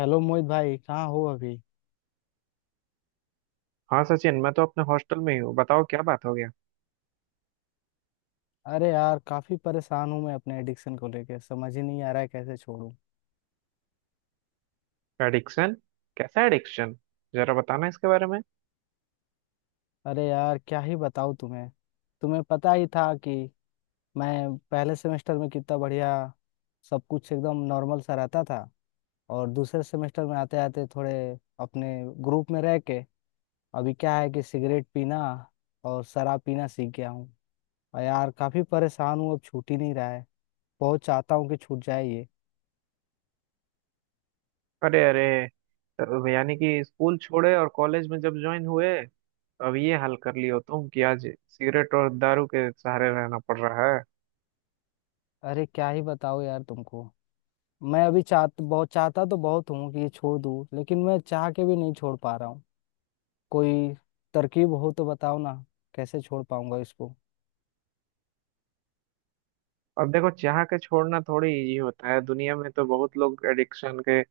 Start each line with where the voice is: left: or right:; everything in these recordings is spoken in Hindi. left: हेलो मोहित भाई कहाँ हो अभी।
right: हाँ सचिन, मैं तो अपने हॉस्टल में ही हूँ। बताओ क्या बात हो गया।
left: अरे यार काफी परेशान हूँ, मैं अपने एडिक्शन को लेके समझ ही नहीं आ रहा है कैसे छोड़ूं।
right: एडिक्शन? कैसा एडिक्शन? जरा बताना इसके बारे में।
left: अरे यार क्या ही बताऊँ तुम्हें। तुम्हें पता ही था कि मैं पहले सेमेस्टर में कितना बढ़िया, सब कुछ एकदम नॉर्मल सा रहता था। और दूसरे सेमेस्टर में आते आते थोड़े अपने ग्रुप में रह के अभी क्या है कि सिगरेट पीना और शराब पीना सीख गया हूँ। और यार काफी परेशान हूँ, अब छूट ही नहीं रहा है। बहुत चाहता हूँ कि छूट जाए ये।
right: अरे अरे, यानी कि स्कूल छोड़े और कॉलेज में जब ज्वाइन हुए अब ये हाल कर लियो तुम कि आज सिगरेट और दारू के सहारे रहना पड़ रहा है।
left: अरे क्या ही बताओ यार तुमको। मैं अभी चाह बहुत चाहता तो बहुत हूँ कि ये छोड़ दूँ, लेकिन मैं चाह के भी नहीं छोड़ पा रहा हूँ। कोई तरकीब हो तो बताओ ना, कैसे छोड़ पाऊंगा इसको।
right: अब देखो, चाह के छोड़ना थोड़ी इजी होता है। दुनिया में तो बहुत लोग एडिक्शन के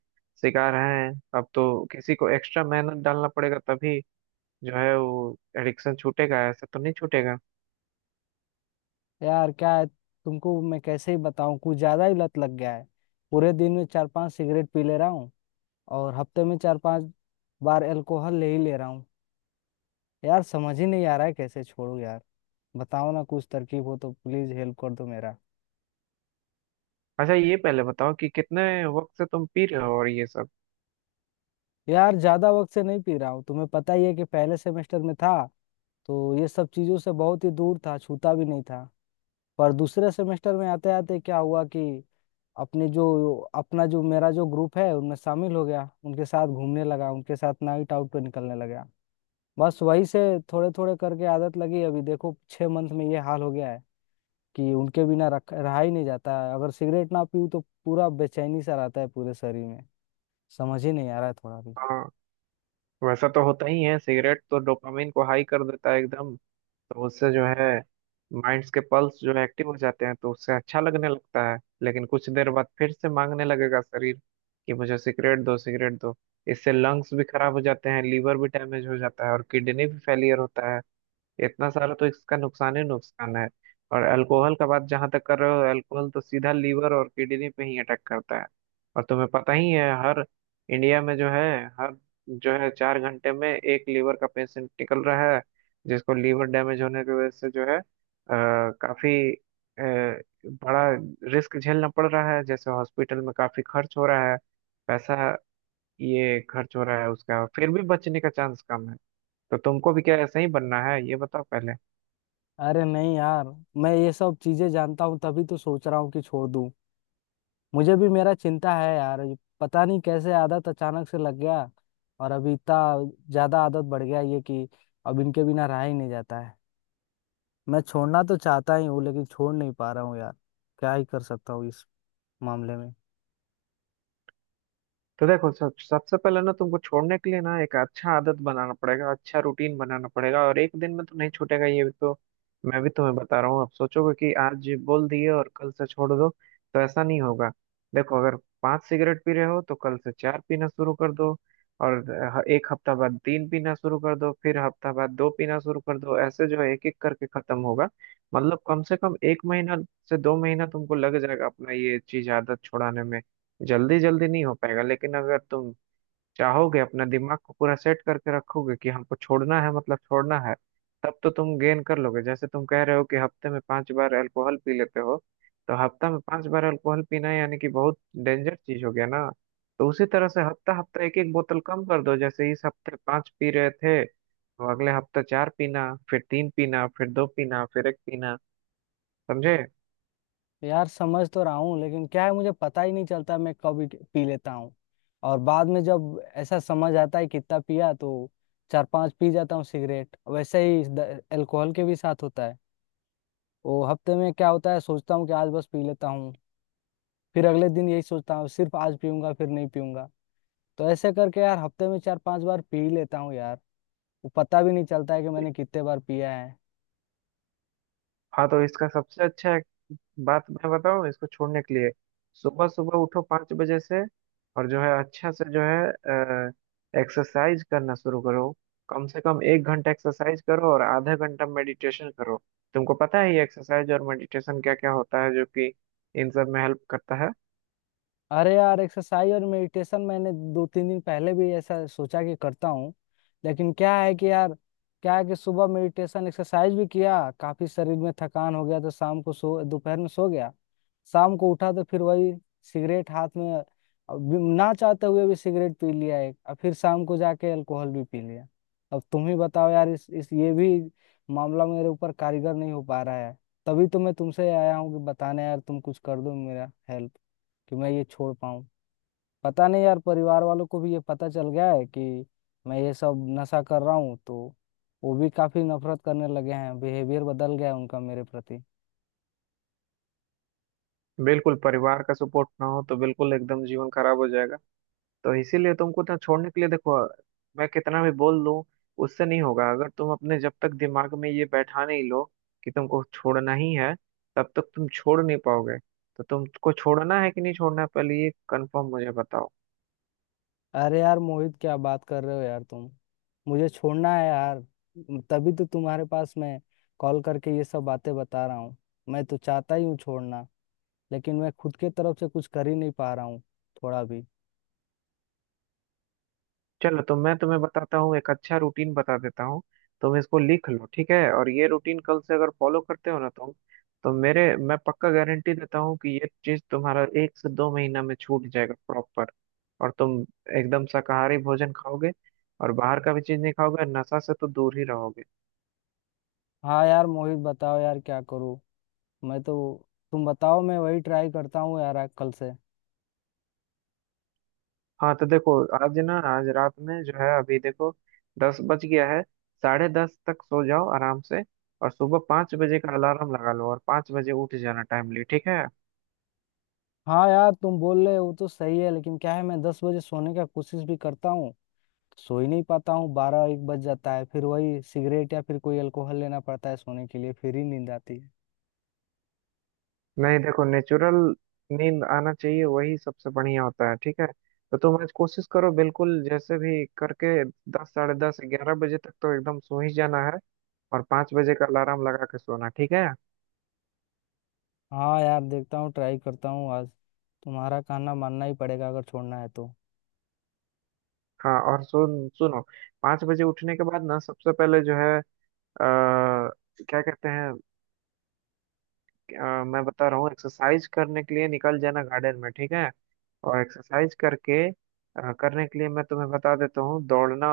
right: शिकार हैं। अब तो किसी को एक्स्ट्रा मेहनत डालना पड़ेगा तभी जो है वो एडिक्शन छूटेगा, ऐसा तो नहीं छूटेगा।
left: यार क्या है तुमको मैं कैसे ही बताऊँ, कुछ ज्यादा ही लत लग गया है। पूरे दिन में 4-5 सिगरेट पी ले रहा हूँ, और हफ्ते में 4-5 बार अल्कोहल ले ही ले रहा हूँ। यार समझ ही नहीं आ रहा है कैसे छोड़ू यार। बताओ ना कुछ तरकीब हो तो प्लीज हेल्प कर दो मेरा।
right: अच्छा ये पहले बताओ कि कितने वक्त से तुम पी रहे हो और ये सब।
left: यार ज्यादा वक्त से नहीं पी रहा हूँ, तुम्हें पता ही है कि पहले सेमेस्टर में था तो ये सब चीजों से बहुत ही दूर था, छूता भी नहीं था। पर दूसरे सेमेस्टर में आते आते क्या हुआ कि अपने जो अपना जो मेरा जो ग्रुप है उनमें शामिल हो गया, उनके साथ घूमने लगा, उनके साथ नाइट आउट पे निकलने लगा। बस वही से थोड़े थोड़े करके आदत लगी, अभी देखो 6 मंथ में ये हाल हो गया है कि उनके बिना रख रहा ही नहीं जाता है। अगर सिगरेट ना पीऊँ तो पूरा बेचैनी सा रहता है पूरे शरीर में, समझ ही नहीं आ रहा है थोड़ा भी।
right: हाँ, वैसा तो होता ही है। सिगरेट तो डोपामिन को हाई कर देता है एकदम। तो उससे जो है माइंड्स के पल्स जो है एक्टिव हो जाते हैं तो उससे अच्छा लगने लगता है, लेकिन कुछ देर बाद फिर से मांगने लगेगा शरीर कि मुझे सिगरेट दो, सिगरेट दो। इससे लंग्स भी खराब हो जाते हैं, लीवर भी डैमेज हो जाता है, और किडनी भी फेलियर होता है। इतना सारा तो इसका नुकसान ही नुकसान है। और अल्कोहल का बात जहां तक कर रहे हो, अल्कोहल तो सीधा लीवर और किडनी पे ही अटैक करता है। और तुम्हें पता ही है, हर इंडिया में जो है हर जो है 4 घंटे में एक लीवर का पेशेंट निकल रहा है, जिसको लीवर डैमेज होने की वजह से जो है काफी अ, बड़ा रिस्क झेलना पड़ रहा है। जैसे हॉस्पिटल में काफी खर्च हो रहा है पैसा, ये खर्च हो रहा है उसका, फिर भी बचने का चांस कम है। तो तुमको भी क्या ऐसा ही बनना है, ये बताओ पहले।
left: अरे नहीं यार, मैं ये सब चीजें जानता हूँ तभी तो सोच रहा हूँ कि छोड़ दूँ। मुझे भी मेरा चिंता है यार, ये पता नहीं कैसे आदत अचानक से लग गया, और अभी इतना ज्यादा आदत बढ़ गया ये कि अब इनके बिना रहा ही नहीं जाता है। मैं छोड़ना तो चाहता ही हूँ, लेकिन छोड़ नहीं पा रहा हूँ यार। क्या ही कर सकता हूँ इस मामले में।
right: तो देखो, सब सबसे पहले ना तुमको छोड़ने के लिए ना एक अच्छा आदत बनाना पड़ेगा, अच्छा रूटीन बनाना पड़ेगा। और एक दिन में तो नहीं छूटेगा ये भी तो मैं भी तुम्हें बता रहा हूँ। अब सोचोगे कि आज बोल दिए और कल से छोड़ दो, तो ऐसा नहीं होगा। देखो, अगर 5 सिगरेट पी रहे हो तो कल से चार पीना शुरू कर दो, और एक हफ्ता बाद तीन पीना शुरू कर दो, फिर हफ्ता बाद दो पीना शुरू कर दो, ऐसे जो है एक एक करके खत्म होगा। मतलब कम से कम 1 महीना से 2 महीना तुमको लग जाएगा अपना ये चीज आदत छुड़ाने में। जल्दी जल्दी नहीं हो पाएगा, लेकिन अगर तुम चाहोगे, अपना दिमाग को पूरा सेट करके रखोगे कि हमको छोड़ना है मतलब छोड़ना है, तब तो तुम गेन कर लोगे। जैसे तुम कह रहे हो कि हफ्ते में पांच बार अल्कोहल पी लेते हो, तो हफ्ता में पांच बार अल्कोहल पीना यानी कि बहुत डेंजर चीज हो गया ना। तो उसी तरह से हफ्ता हफ्ता एक एक बोतल कम कर दो, जैसे इस हफ्ते पांच पी रहे थे तो अगले हफ्ता चार पीना, फिर तीन पीना, फिर दो पीना, फिर एक पीना। समझे?
left: यार समझ तो रहा हूँ, लेकिन क्या है मुझे पता ही नहीं चलता मैं कब पी लेता हूँ, और बाद में जब ऐसा समझ आता है कितना पिया तो 4-5 पी जाता हूँ सिगरेट। वैसे ही अल्कोहल के भी साथ होता है। वो हफ्ते में क्या होता है, सोचता हूँ कि आज बस पी लेता हूँ, फिर अगले दिन यही सोचता हूँ सिर्फ आज पीऊंगा फिर नहीं पीऊंगा। तो ऐसे करके यार हफ्ते में 4-5 बार पी लेता हूँ यार, वो पता भी नहीं चलता है कि मैंने कितने बार पिया है।
right: हाँ, तो इसका सबसे अच्छा है बात मैं बताऊं इसको छोड़ने के लिए, सुबह सुबह उठो 5 बजे से, और जो है अच्छा से जो है एक्सरसाइज करना शुरू करो। कम से कम 1 घंटा एक्सरसाइज करो और आधा घंटा मेडिटेशन करो। तुमको पता है ये एक्सरसाइज और मेडिटेशन क्या क्या होता है जो कि इन सब में हेल्प करता है।
left: अरे यार, एक्सरसाइज और मेडिटेशन मैंने 2-3 दिन पहले भी ऐसा सोचा कि करता हूँ, लेकिन क्या है कि यार क्या है कि सुबह मेडिटेशन एक्सरसाइज भी किया, काफी शरीर में थकान हो गया, तो शाम को सो दोपहर में सो गया। शाम को उठा तो फिर वही सिगरेट हाथ में। अब ना चाहते हुए भी सिगरेट पी लिया एक, और फिर शाम को जाके अल्कोहल भी पी लिया। अब तुम ही बताओ यार, इस ये भी मामला मेरे ऊपर कारीगर नहीं हो पा रहा है। तभी तो मैं तुमसे आया हूँ कि बताने, यार तुम कुछ कर दो मेरा हेल्प कि मैं ये छोड़ पाऊँ। पता नहीं यार, परिवार वालों को भी ये पता चल गया है कि मैं ये सब नशा कर रहा हूँ तो वो भी काफी नफरत करने लगे हैं, बिहेवियर बदल गया है उनका मेरे प्रति।
right: बिल्कुल, परिवार का सपोर्ट ना हो तो बिल्कुल एकदम जीवन खराब हो जाएगा। तो इसीलिए तुमको ना छोड़ने के लिए देखो, मैं कितना भी बोल लूं उससे नहीं होगा अगर तुम अपने जब तक दिमाग में ये बैठा नहीं लो कि तुमको छोड़ना ही है, तब तक तुम छोड़ नहीं पाओगे। तो तुमको छोड़ना है कि नहीं छोड़ना है, पहले ये कंफर्म मुझे बताओ।
left: अरे यार मोहित, क्या बात कर रहे हो यार तुम। मुझे छोड़ना है यार, तभी तो तुम्हारे पास मैं कॉल करके ये सब बातें बता रहा हूँ। मैं तो चाहता ही हूँ छोड़ना, लेकिन मैं खुद के तरफ से कुछ कर ही नहीं पा रहा हूँ थोड़ा भी।
right: चलो, तो मैं तुम्हें बताता हूँ, एक अच्छा रूटीन बता देता हूँ, तुम इसको लिख लो, ठीक है। और ये रूटीन कल से अगर फॉलो करते हो ना तुम तो मेरे मैं पक्का गारंटी देता हूँ कि ये चीज तुम्हारा एक से 2 महीना में छूट जाएगा प्रॉपर। और तुम एकदम शाकाहारी भोजन खाओगे, और बाहर का भी चीज नहीं खाओगे, नशा से तो दूर ही रहोगे।
left: हाँ यार मोहित, बताओ यार क्या करूँ, मैं तो, तुम बताओ मैं वही ट्राई करता हूँ यार आज कल से।
right: हाँ, तो देखो, आज ना आज रात में जो है अभी देखो 10 बज गया है। 10:30 तक सो जाओ आराम से, और सुबह 5 बजे का अलार्म लगा लो, और 5 बजे उठ जाना टाइमली, ठीक है?
left: हाँ यार, तुम बोल रहे हो तो सही है, लेकिन क्या है मैं 10 बजे सोने का कोशिश भी करता हूँ सो ही नहीं पाता हूँ, 12-1 बज जाता है फिर वही सिगरेट या फिर कोई अल्कोहल लेना पड़ता है सोने के लिए फिर ही नींद आती है।
right: नहीं, देखो, नेचुरल नींद आना चाहिए, वही सबसे बढ़िया होता है, ठीक है। तो तुम आज कोशिश करो बिल्कुल, जैसे भी करके 10, 10:30, 11 बजे तक तो एकदम सो ही जाना है, और पाँच बजे का अलार्म लगा के सोना, ठीक है?
left: हाँ यार, देखता हूँ ट्राई करता हूँ आज, तुम्हारा कहना मानना ही पड़ेगा अगर छोड़ना है तो।
right: हाँ, और सुनो, 5 बजे उठने के बाद ना सबसे पहले जो है आ, क्या कहते हैं, मैं बता रहा हूँ, एक्सरसाइज करने के लिए निकल जाना गार्डन में, ठीक है? और एक्सरसाइज करके करने के लिए मैं तुम्हें बता देता हूँ, दौड़ना,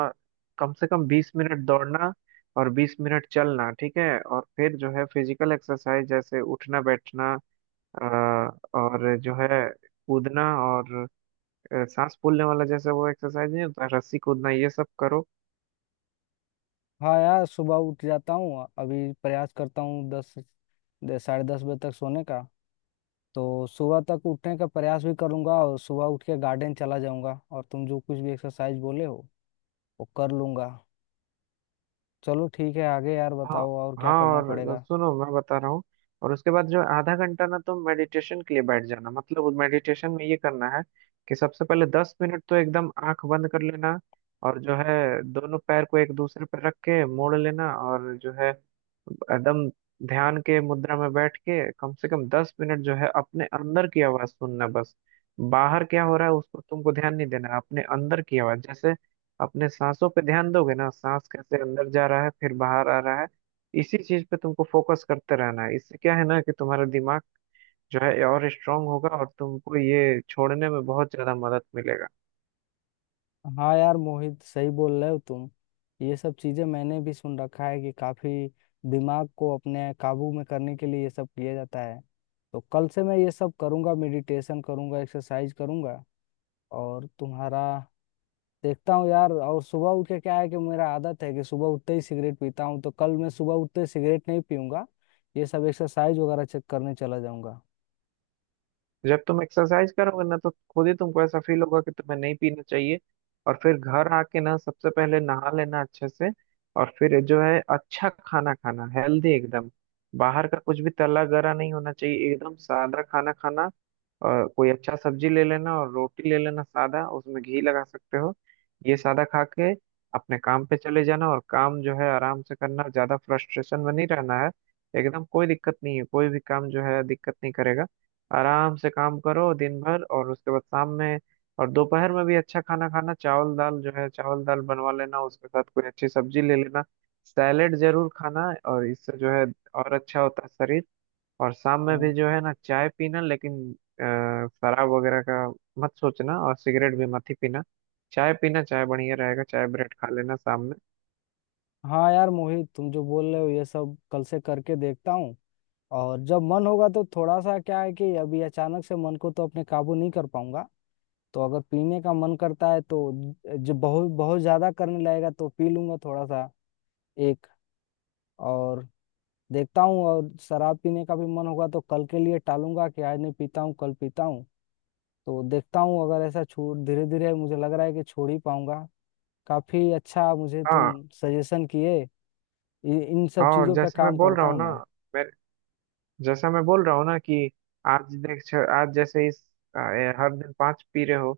right: कम से कम 20 मिनट दौड़ना और 20 मिनट चलना, ठीक है? और फिर जो है फिजिकल एक्सरसाइज जैसे उठना बैठना, अ, और जो है कूदना, और सांस फूलने वाला जैसे वो एक्सरसाइज नहीं होता, रस्सी कूदना, ये सब करो।
left: हाँ यार, सुबह उठ जाता हूँ, अभी प्रयास करता हूँ दस 10:30 बजे तक सोने का, तो सुबह तक उठने का प्रयास भी करूंगा और सुबह उठ के गार्डन चला जाऊंगा और तुम जो कुछ भी एक्सरसाइज बोले हो वो कर लूंगा। चलो ठीक है, आगे यार
right: हाँ
left: बताओ और क्या
right: हाँ,
left: करना
right: और
left: पड़ेगा।
right: सुनो मैं बता रहा हूँ, और उसके बाद जो आधा घंटा ना तुम मेडिटेशन के लिए बैठ जाना। मतलब मेडिटेशन में ये करना है कि सबसे पहले 10 मिनट तो एकदम आंख बंद कर लेना, और जो है दोनों पैर को एक दूसरे पर रख के मोड़ लेना, और जो है एकदम ध्यान के मुद्रा में बैठ के कम से कम 10 मिनट जो है अपने अंदर की आवाज सुनना बस। बाहर क्या हो रहा है उसको तुमको ध्यान नहीं देना, अपने अंदर की आवाज, जैसे अपने सांसों पे ध्यान दोगे ना, सांस कैसे अंदर जा रहा है फिर बाहर आ रहा है, इसी चीज पे तुमको फोकस करते रहना है। इससे क्या है ना कि तुम्हारा दिमाग जो है और स्ट्रांग होगा और तुमको ये छोड़ने में बहुत ज्यादा मदद मिलेगा।
left: हाँ यार मोहित सही बोल रहे हो तुम, ये सब चीजें मैंने भी सुन रखा है कि काफी दिमाग को अपने काबू में करने के लिए ये सब किया जाता है। तो कल से मैं ये सब करूंगा, मेडिटेशन करूंगा, एक्सरसाइज करूंगा और तुम्हारा देखता हूँ यार। और सुबह उठ के क्या है कि मेरा आदत है कि सुबह उठते ही सिगरेट पीता हूँ, तो कल मैं सुबह उठते ही सिगरेट नहीं पीऊंगा, ये सब एक्सरसाइज वगैरह चेक करने चला जाऊंगा।
right: जब तुम एक्सरसाइज करोगे ना तो खुद ही तुमको ऐसा फील होगा कि तुम्हें नहीं पीना चाहिए। और फिर घर आके ना सबसे पहले नहा लेना अच्छे से, और फिर जो है अच्छा खाना खाना हेल्दी एकदम। बाहर का कुछ भी तला गरा नहीं होना चाहिए, एकदम सादा खाना खाना। और कोई अच्छा सब्जी ले लेना और रोटी ले लेना सादा, उसमें घी लगा सकते हो। ये सादा खा के अपने काम पे चले जाना, और काम जो है आराम से करना, ज्यादा फ्रस्ट्रेशन में नहीं रहना है, एकदम कोई दिक्कत नहीं है, कोई भी काम जो है दिक्कत नहीं करेगा। आराम से काम करो दिन भर, और उसके बाद शाम में, और दोपहर में भी अच्छा खाना खाना, चावल दाल जो है, चावल दाल बनवा लेना उसके साथ कोई अच्छी सब्जी ले लेना, सैलेड जरूर खाना। और इससे जो है और अच्छा होता है शरीर। और शाम में भी
left: हम्म।
right: जो है ना चाय पीना, लेकिन शराब वगैरह का मत सोचना, और सिगरेट भी मत ही पीना। चाय पीना, चाय बढ़िया रहेगा, चाय ब्रेड खा लेना शाम में।
left: हाँ यार मोहित, तुम जो बोल रहे हो ये सब कल से करके देखता हूँ। और जब मन होगा तो थोड़ा सा, क्या है कि अभी अचानक से मन को तो अपने काबू नहीं कर पाऊंगा, तो अगर पीने का मन करता है तो जो बहुत बहुत ज्यादा करने लगेगा तो पी लूंगा थोड़ा सा एक। और देखता हूँ, और शराब पीने का भी मन होगा तो कल के लिए टालूंगा कि आज नहीं पीता हूँ कल पीता हूँ। तो देखता हूँ अगर ऐसा छोड़ धीरे धीरे, मुझे लग रहा है कि छोड़ ही पाऊंगा। काफी अच्छा मुझे
right: हाँ
left: तुम सजेशन किए, इन सब
right: हाँ, और
left: चीजों पे
right: जैसे मैं
left: काम
right: बोल रहा
left: करता
right: हूँ
left: हूँ
right: ना,
left: मैं।
right: मैं जैसा मैं बोल रहा हूँ ना कि आज आज जैसे इस अ, हर दिन पाँच पी रहे हो,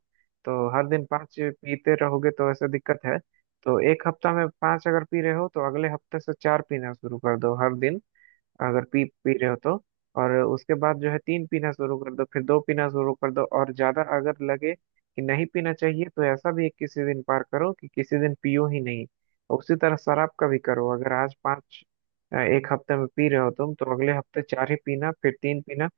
right: तो हर दिन पाँच पीते रहोगे तो ऐसा दिक्कत है। तो एक हफ्ता में पाँच अगर पी रहे हो तो अगले हफ्ते से चार पीना शुरू कर दो हर दिन अगर पी पी रहे हो तो। और उसके बाद जो है तीन पीना शुरू कर दो, फिर दो पीना शुरू कर दो, और ज्यादा अगर लगे कि नहीं पीना चाहिए तो ऐसा भी एक किसी दिन पार करो कि किसी दिन पियो ही नहीं। उसी तरह शराब का भी करो, अगर आज पांच एक हफ्ते में पी रहे हो तुम तो अगले हफ्ते चार ही पीना, फिर तीन पीना।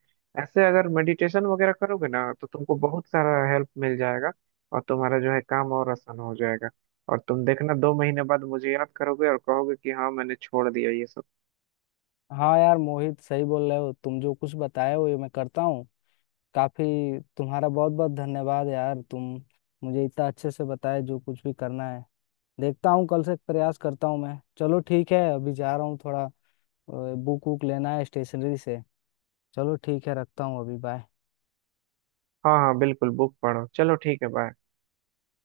right: ऐसे अगर मेडिटेशन वगैरह करोगे ना तो तुमको बहुत सारा हेल्प मिल जाएगा, और तुम्हारा जो है काम और आसान हो जाएगा। और तुम देखना, 2 महीने बाद मुझे याद करोगे और कहोगे कि हाँ मैंने छोड़ दिया ये सब।
left: हाँ यार मोहित सही बोल रहे हो तुम, जो कुछ बताए हो ये मैं करता हूँ। काफी तुम्हारा बहुत बहुत धन्यवाद यार, तुम मुझे इतना अच्छे से बताए जो कुछ भी करना है। देखता हूँ कल से प्रयास करता हूँ मैं। चलो ठीक है, अभी जा रहा हूँ, थोड़ा बुक वुक लेना है स्टेशनरी से। चलो ठीक है, रखता हूँ अभी, बाय।
right: हाँ हाँ, बिल्कुल, बुक पढ़ो। चलो ठीक है, बाय।